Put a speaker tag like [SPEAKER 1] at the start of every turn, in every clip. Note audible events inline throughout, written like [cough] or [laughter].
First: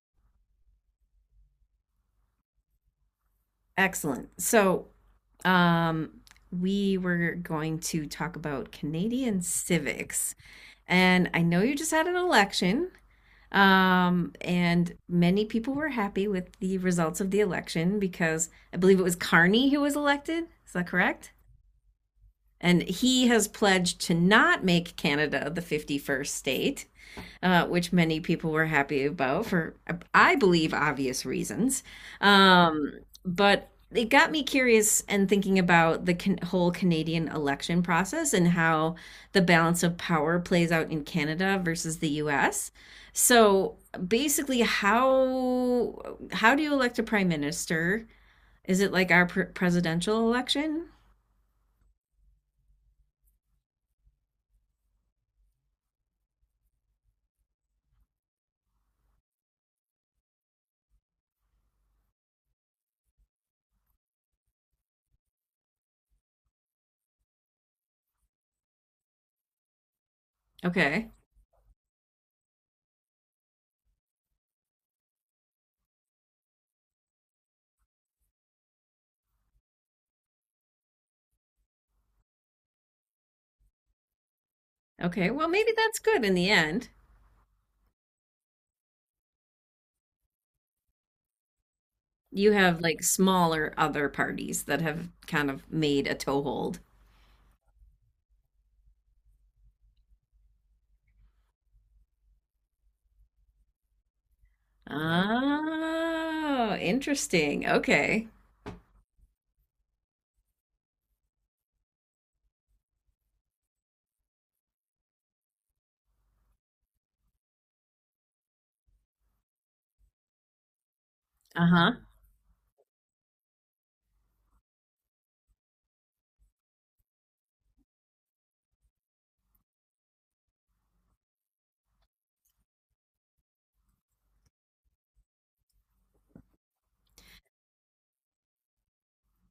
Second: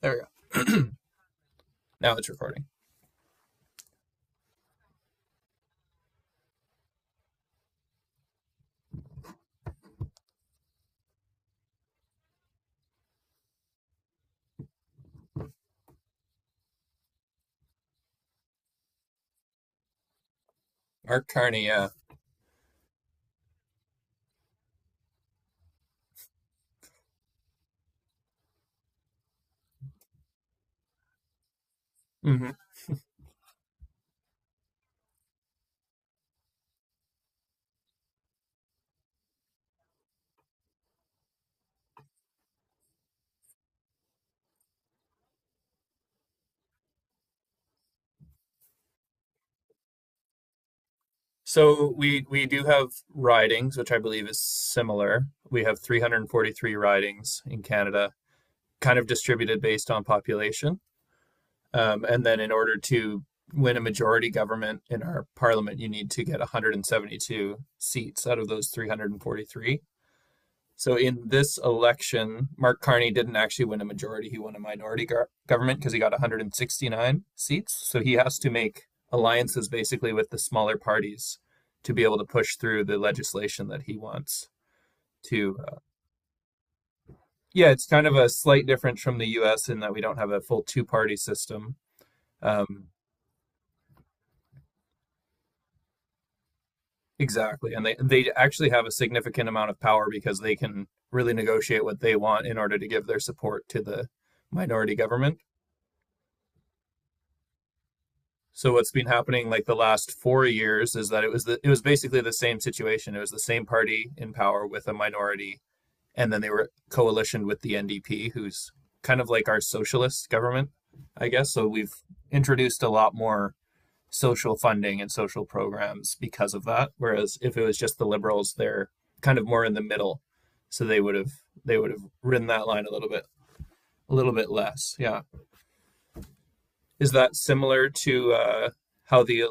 [SPEAKER 1] There we go. [clears throat] Now it's recording.
[SPEAKER 2] Excellent. So, um, we were going to talk about Canadian civics. And I know you just had an election, and many people were happy with the results of the election because I believe it was Carney who was elected. Is that
[SPEAKER 1] Mark
[SPEAKER 2] correct?
[SPEAKER 1] Carney, yeah.
[SPEAKER 2] And he has pledged to not make Canada the 51st state, which many people were happy about for, I believe, obvious reasons.
[SPEAKER 1] hmm
[SPEAKER 2] Um, but it got me curious and thinking about the whole Canadian election process and how the balance of power plays out in Canada versus the US. So basically, how do you elect a prime minister? Is it like our presidential election?
[SPEAKER 1] So we do have ridings, which I believe is similar. We have 343 ridings in Canada, kind of distributed based on population. And then in order to win a majority government in our parliament, you need to get 172 seats out of those 343. So
[SPEAKER 2] Okay.
[SPEAKER 1] in this election, Mark Carney didn't actually win a majority. He won a minority government because he got 169 seats. So he has to make alliances basically with the smaller parties to be able to push through the legislation that he wants
[SPEAKER 2] Okay. Well,
[SPEAKER 1] to.
[SPEAKER 2] maybe that's good in the end.
[SPEAKER 1] Yeah, it's kind of a slight difference from the US in that we don't have a full two party system.
[SPEAKER 2] You have
[SPEAKER 1] Um,
[SPEAKER 2] like smaller other parties that have kind of made a toehold.
[SPEAKER 1] exactly. And they actually have a significant amount of power because they can really negotiate what they want in order to give their support to the minority government.
[SPEAKER 2] Oh, interesting. Okay.
[SPEAKER 1] So what's been happening like the last 4 years is that it was basically the same situation. It was the same party in power with a minority, and then they were coalitioned with the NDP, who's kind of like our socialist government, I guess. So we've
[SPEAKER 2] Uh-huh.
[SPEAKER 1] introduced a lot more social funding and social programs because of that. Whereas if it was just the liberals, they're kind of more in the middle. So they would have ridden that line a little bit less. Yeah. Is that similar to how the—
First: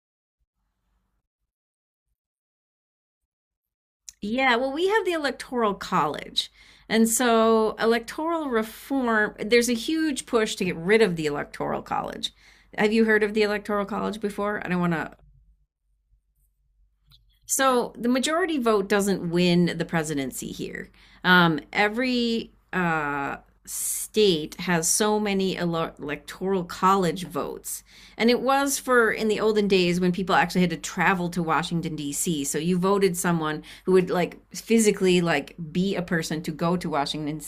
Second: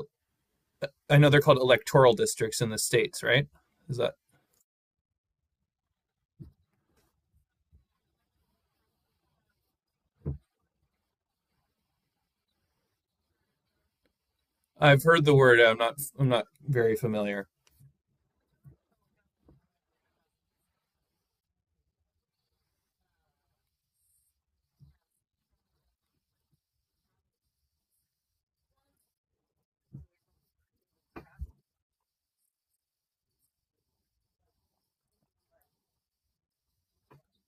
[SPEAKER 1] I know they're called electoral districts in the states, right? Is that—
[SPEAKER 2] Yeah, well, we have the Electoral College. And so, electoral reform, there's a huge push to get rid of the Electoral College. Have you heard of the Electoral College before? I don't want
[SPEAKER 1] I've
[SPEAKER 2] to.
[SPEAKER 1] heard the word. I'm not very familiar.
[SPEAKER 2] So the majority vote doesn't win the presidency here. Every state has so many electoral college votes, and it was for in the olden days when people actually had to travel to Washington D.C. So you voted someone who would like physically like be a person to go to Washington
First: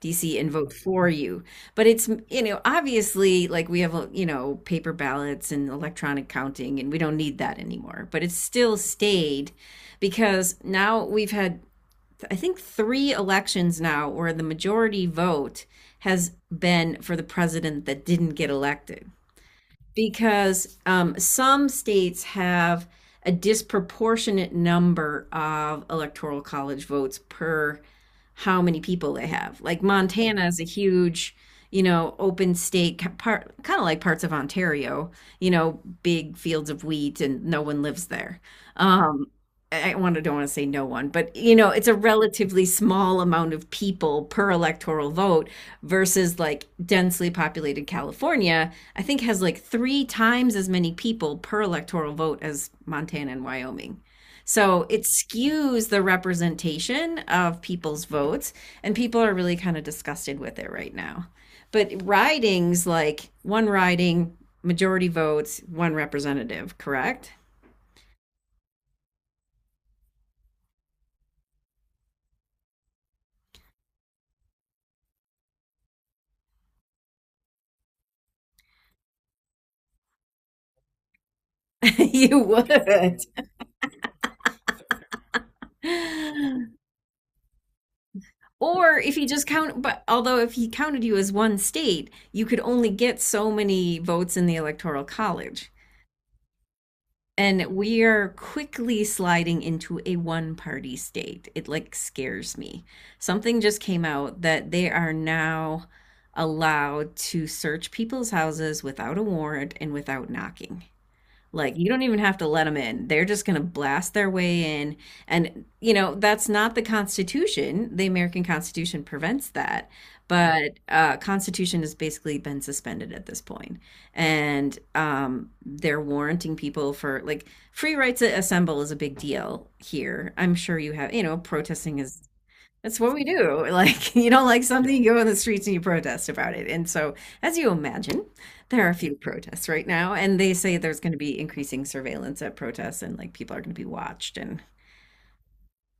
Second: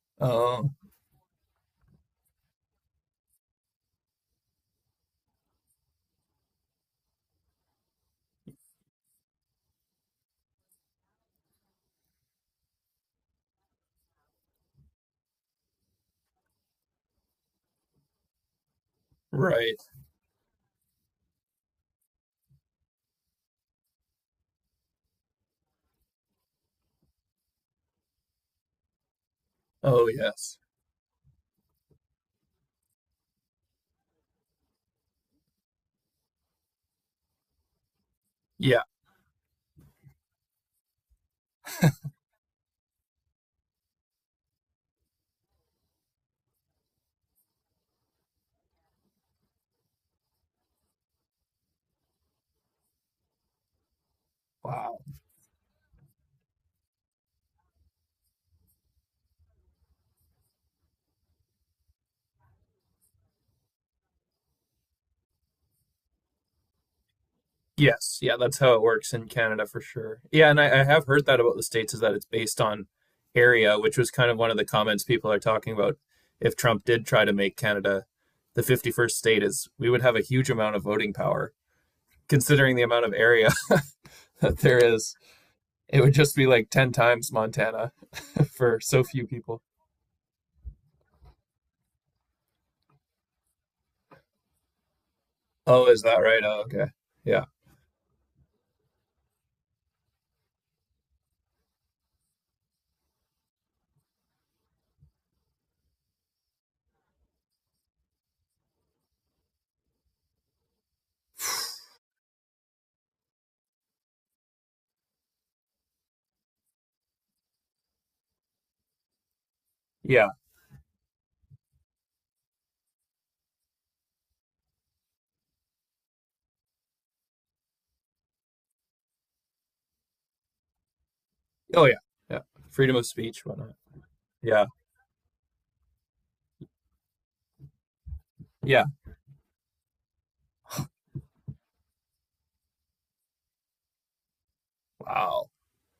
[SPEAKER 2] D.C. and
[SPEAKER 1] Oh,
[SPEAKER 2] vote for you. But it's obviously like we have paper ballots and electronic counting, and we don't need that anymore. But it's still stayed because now we've had, I think, three elections now where the majority vote has been for the president that didn't get elected
[SPEAKER 1] right.
[SPEAKER 2] because some states have a disproportionate number of electoral college votes per how many people they have. Like
[SPEAKER 1] Oh,
[SPEAKER 2] Montana
[SPEAKER 1] yes.
[SPEAKER 2] is a huge, open state, part kind of like parts of Ontario. Big fields of wheat, and no one lives there.
[SPEAKER 1] Yeah.
[SPEAKER 2] Um, I want to don't want to say no one, but it's a relatively small amount of people per electoral vote versus like densely populated California, I think has like three times as many people per electoral vote as Montana and Wyoming. So
[SPEAKER 1] Wow.
[SPEAKER 2] it skews the representation of people's votes, and people are really kind of disgusted with it right now. But ridings, like one riding, majority votes, one representative, correct?
[SPEAKER 1] Yes. Yeah. That's how it works in Canada for sure. Yeah, and I have heard that about the states is that it's based on area, which was kind of one of the comments people are talking about. If Trump did try to make Canada the 51st state, is we would have a huge amount of voting power
[SPEAKER 2] [laughs] You
[SPEAKER 1] considering the amount of
[SPEAKER 2] would.
[SPEAKER 1] area [laughs] that there is. It would just be like 10
[SPEAKER 2] [laughs]
[SPEAKER 1] times Montana [laughs] for
[SPEAKER 2] Or
[SPEAKER 1] so
[SPEAKER 2] if
[SPEAKER 1] few
[SPEAKER 2] he just
[SPEAKER 1] people.
[SPEAKER 2] count, but although if he counted you as one state, you could only get so many votes in the Electoral College.
[SPEAKER 1] Oh, is that right? Oh, okay. Yeah.
[SPEAKER 2] And we are quickly sliding into a one party state. It like scares me. Something just came out that they are now allowed to search people's houses without a warrant and without knocking. Like you don't even have to let them in. They're just going to blast their way in, and that's not the Constitution. The American Constitution prevents that.
[SPEAKER 1] Yeah.
[SPEAKER 2] But Constitution has basically been suspended at this point. And they're warranting people for like free rights to assemble is a big deal here. I'm sure you have,
[SPEAKER 1] Oh, yeah.
[SPEAKER 2] protesting is
[SPEAKER 1] Yeah. Freedom
[SPEAKER 2] that's
[SPEAKER 1] of
[SPEAKER 2] what we
[SPEAKER 1] speech,
[SPEAKER 2] do.
[SPEAKER 1] whatnot.
[SPEAKER 2] Like, [laughs] you don't like
[SPEAKER 1] Yeah.
[SPEAKER 2] something, you go on the streets and you protest about it. And so, as you imagine,
[SPEAKER 1] Yeah.
[SPEAKER 2] there are a few protests right now, and they say there's going to be increasing surveillance at protests and like people are going to be watched. And
[SPEAKER 1] Wow.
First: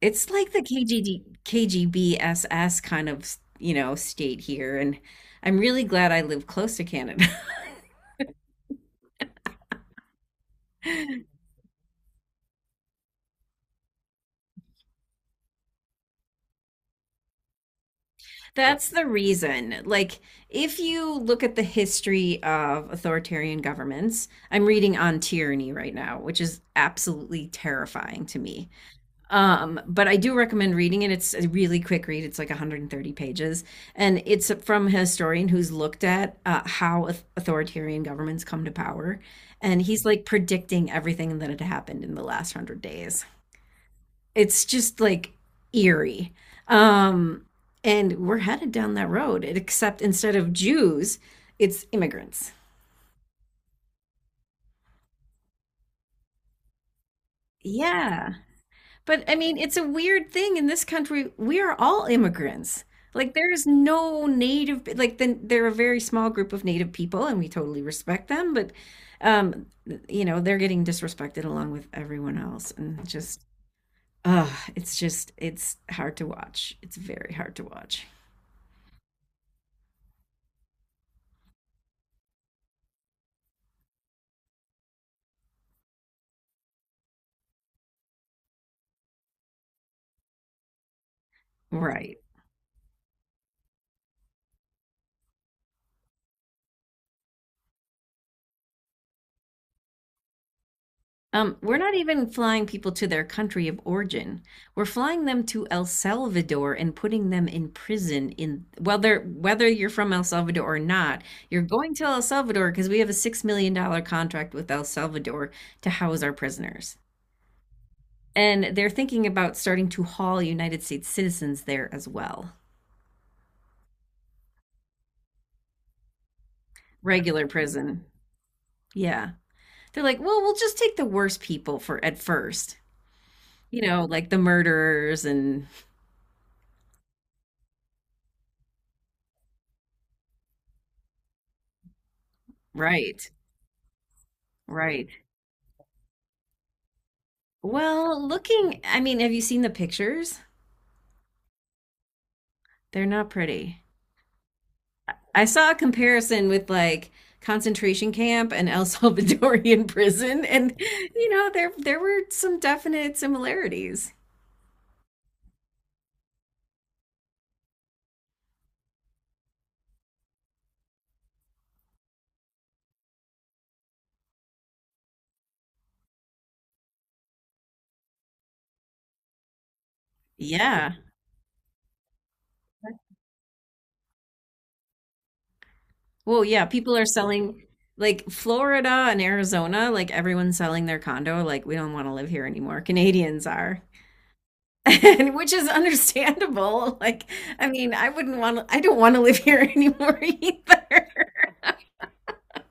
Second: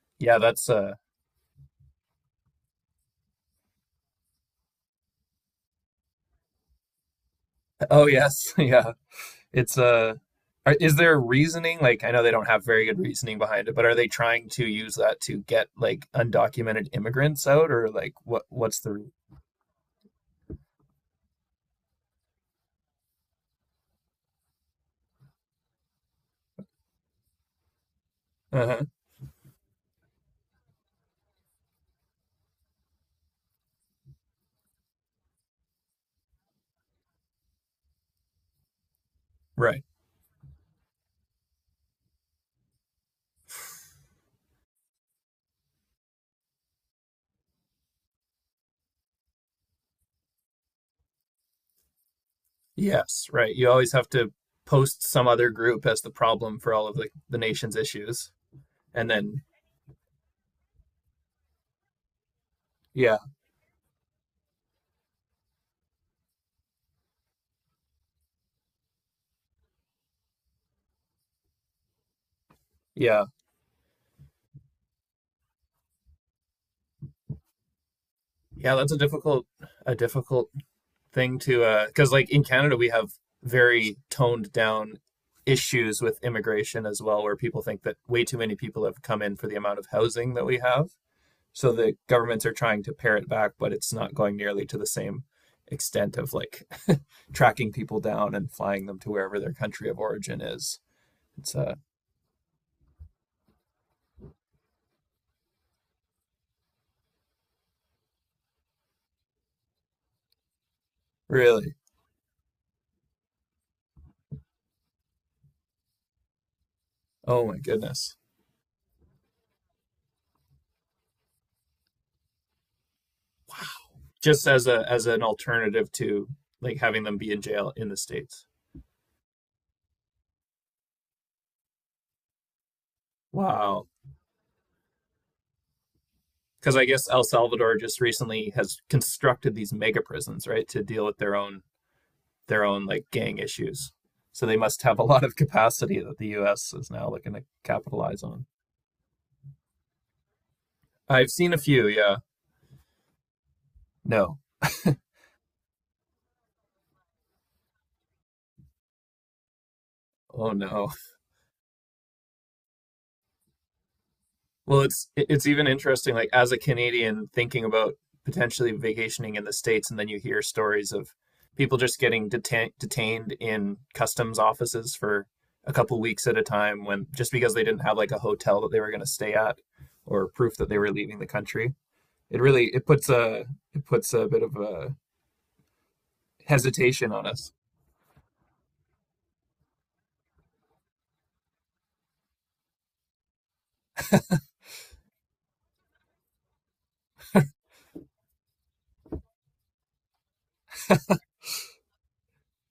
[SPEAKER 2] it's
[SPEAKER 1] Yeah,
[SPEAKER 2] like the
[SPEAKER 1] that's
[SPEAKER 2] K
[SPEAKER 1] uh—
[SPEAKER 2] G D K G B S S kind of state here. And I'm really glad I live close to Canada.
[SPEAKER 1] oh yes, [laughs] yeah. It's uh— is there reasoning? Like I know they don't have very good reasoning behind it, but are they trying to use that to get like undocumented immigrants out, or like
[SPEAKER 2] [laughs]
[SPEAKER 1] what's
[SPEAKER 2] That's
[SPEAKER 1] the—
[SPEAKER 2] the reason. Like, if you look at the history of authoritarian governments, I'm reading On Tyranny right now, which is absolutely terrifying to me.
[SPEAKER 1] Uh-huh.
[SPEAKER 2] But I do recommend reading it. It's a really quick read. It's like 130 pages, and it's from a historian who's looked at how authoritarian governments come to power, and
[SPEAKER 1] Right.
[SPEAKER 2] he's like predicting everything that had happened in the last 100 days. It's just like eerie, um, and we're headed down that road. Except instead of Jews, it's immigrants.
[SPEAKER 1] Yes, right. You always have to post some other group as the problem for all of the nation's issues.
[SPEAKER 2] Yeah.
[SPEAKER 1] And
[SPEAKER 2] But I
[SPEAKER 1] then—
[SPEAKER 2] mean, it's a weird thing in this country. We are all immigrants.
[SPEAKER 1] Yeah.
[SPEAKER 2] Like there is no native, like then they're a very small group of native people, and we totally respect them. But um, they're getting disrespected along with everyone else, and
[SPEAKER 1] Yeah.
[SPEAKER 2] just, it's hard to watch. It's very hard to watch.
[SPEAKER 1] Yeah, that's a difficult thing to uh— cuz like in Canada we have very toned down issues with immigration as well, where people think that way too many people have come in for the amount of housing that we have. So the
[SPEAKER 2] Right.
[SPEAKER 1] governments are trying to pare it back, but it's not going nearly to the same extent of like [laughs] tracking people down and flying them to wherever their country of origin is. It's uh—
[SPEAKER 2] We're not even flying people to their country of origin. We're flying them to El Salvador and putting them in prison in whether you're from El Salvador or not, you're
[SPEAKER 1] really—
[SPEAKER 2] going to El Salvador because we have a $6 million contract with El Salvador to house our prisoners.
[SPEAKER 1] oh my goodness.
[SPEAKER 2] And they're thinking about starting to haul United States citizens there as well.
[SPEAKER 1] Just as a as an alternative to like having them be in
[SPEAKER 2] Regular
[SPEAKER 1] jail in the
[SPEAKER 2] prison.
[SPEAKER 1] states.
[SPEAKER 2] Yeah. They're like, well, we'll just take the worst people for at first.
[SPEAKER 1] Wow.
[SPEAKER 2] You know, like the murderers, and
[SPEAKER 1] Because I guess El Salvador just recently has constructed these mega prisons, right, to deal with their own like
[SPEAKER 2] right.
[SPEAKER 1] gang issues. So they must have a
[SPEAKER 2] Right.
[SPEAKER 1] lot of capacity that the U.S. is now looking to
[SPEAKER 2] Well,
[SPEAKER 1] capitalize on.
[SPEAKER 2] looking, I mean, have you seen the pictures?
[SPEAKER 1] I've seen a few, yeah.
[SPEAKER 2] They're not pretty.
[SPEAKER 1] No,
[SPEAKER 2] I saw a comparison with like concentration camp and El Salvadorian [laughs] prison,
[SPEAKER 1] oh
[SPEAKER 2] and
[SPEAKER 1] no.
[SPEAKER 2] there were some definite similarities.
[SPEAKER 1] Well, it's even interesting, like as a Canadian thinking about potentially vacationing in the States, and then you hear stories of people just getting detained in customs offices for a couple weeks at a time, when— just because they didn't have like a hotel that they were going to stay at or proof that they were
[SPEAKER 2] Yeah.
[SPEAKER 1] leaving the country. It really— it puts a bit of a
[SPEAKER 2] Well, yeah, people are
[SPEAKER 1] hesitation on us.
[SPEAKER 2] selling like Florida and Arizona, like everyone's selling their condo, like we don't want to live here anymore. Canadians are. [laughs] And which is understandable. [laughs] Like, I mean, I don't want to live here [laughs] anymore either.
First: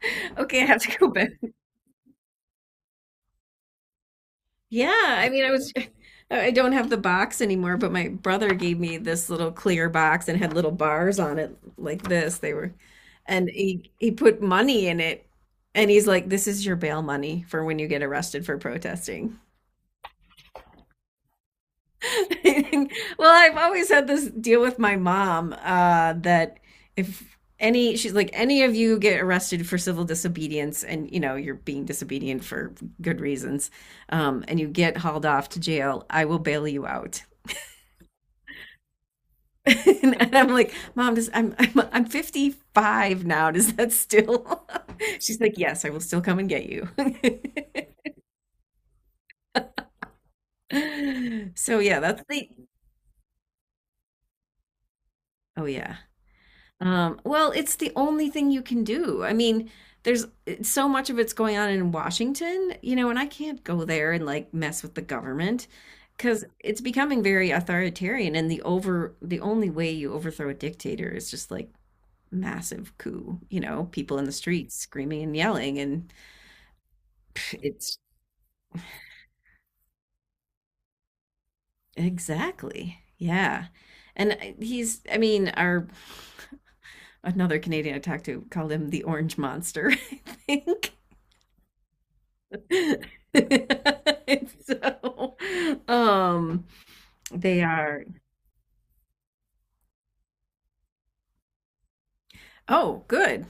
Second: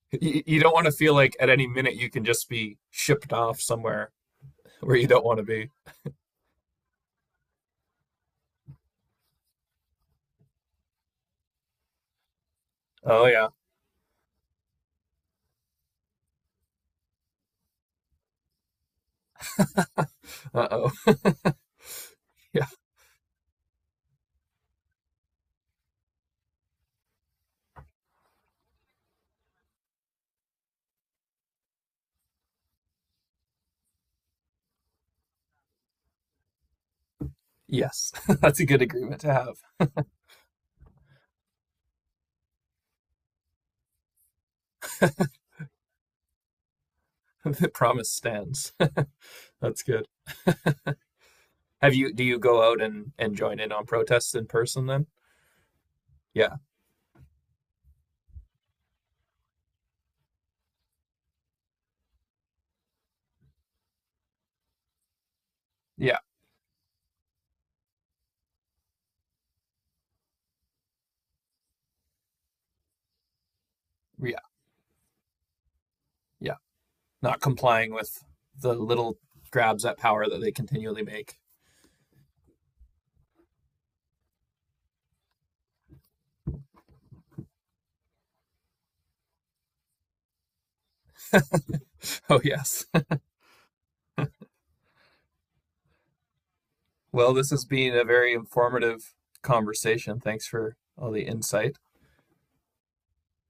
[SPEAKER 2] [laughs]
[SPEAKER 1] You
[SPEAKER 2] Okay, I
[SPEAKER 1] don't
[SPEAKER 2] have
[SPEAKER 1] want to
[SPEAKER 2] to go
[SPEAKER 1] feel
[SPEAKER 2] back.
[SPEAKER 1] like at any minute you can just be shipped off somewhere
[SPEAKER 2] Yeah,
[SPEAKER 1] where you don't
[SPEAKER 2] I
[SPEAKER 1] want to
[SPEAKER 2] mean, I
[SPEAKER 1] be.
[SPEAKER 2] was, [laughs] I don't have the box anymore, but my brother gave me this little clear box and had little bars on it like this. They were,
[SPEAKER 1] Oh yeah.
[SPEAKER 2] and he put money in it, and he's like, "This is your bail money for when you get arrested for protesting."
[SPEAKER 1] Uh-oh. [laughs] Yeah.
[SPEAKER 2] [laughs] Well, I've always had this deal with my mom that if any she's like any of you get arrested for civil disobedience, and you know you're being disobedient for good reasons, and you get hauled off to jail, I will bail you out.
[SPEAKER 1] Yes, [laughs] that's a good agreement to
[SPEAKER 2] [laughs]
[SPEAKER 1] have. [laughs]
[SPEAKER 2] And I'm like, Mom, does I'm 55 now. Does that still? [laughs] She's like, Yes, I will still come and get you.
[SPEAKER 1] The
[SPEAKER 2] [laughs]
[SPEAKER 1] promise stands. [laughs] That's good.
[SPEAKER 2] So
[SPEAKER 1] Have
[SPEAKER 2] yeah,
[SPEAKER 1] you, do
[SPEAKER 2] that's
[SPEAKER 1] you
[SPEAKER 2] the.
[SPEAKER 1] go out and, join in on protests in person then?
[SPEAKER 2] Oh yeah.
[SPEAKER 1] Yeah,
[SPEAKER 2] Well, it's the only thing you can do. I mean, there's so much of it's going on in Washington, you know, and I can't go there and like mess with the government
[SPEAKER 1] yeah,
[SPEAKER 2] because it's becoming very authoritarian. And the only way you overthrow a dictator is just like massive coup, you know, people in the
[SPEAKER 1] yeah,
[SPEAKER 2] streets screaming and yelling. And
[SPEAKER 1] yeah. Not complying
[SPEAKER 2] it's
[SPEAKER 1] with the little grabs at power that they continually make. [laughs]
[SPEAKER 2] exactly, yeah. And he's, I mean, our another Canadian I talked to called him the Orange Monster, [laughs] I think.
[SPEAKER 1] Oh, yes.
[SPEAKER 2] [laughs] And so, um,
[SPEAKER 1] Well, this
[SPEAKER 2] they
[SPEAKER 1] has been a
[SPEAKER 2] are,
[SPEAKER 1] very informative conversation. Thanks for all the insight.
[SPEAKER 2] oh, good.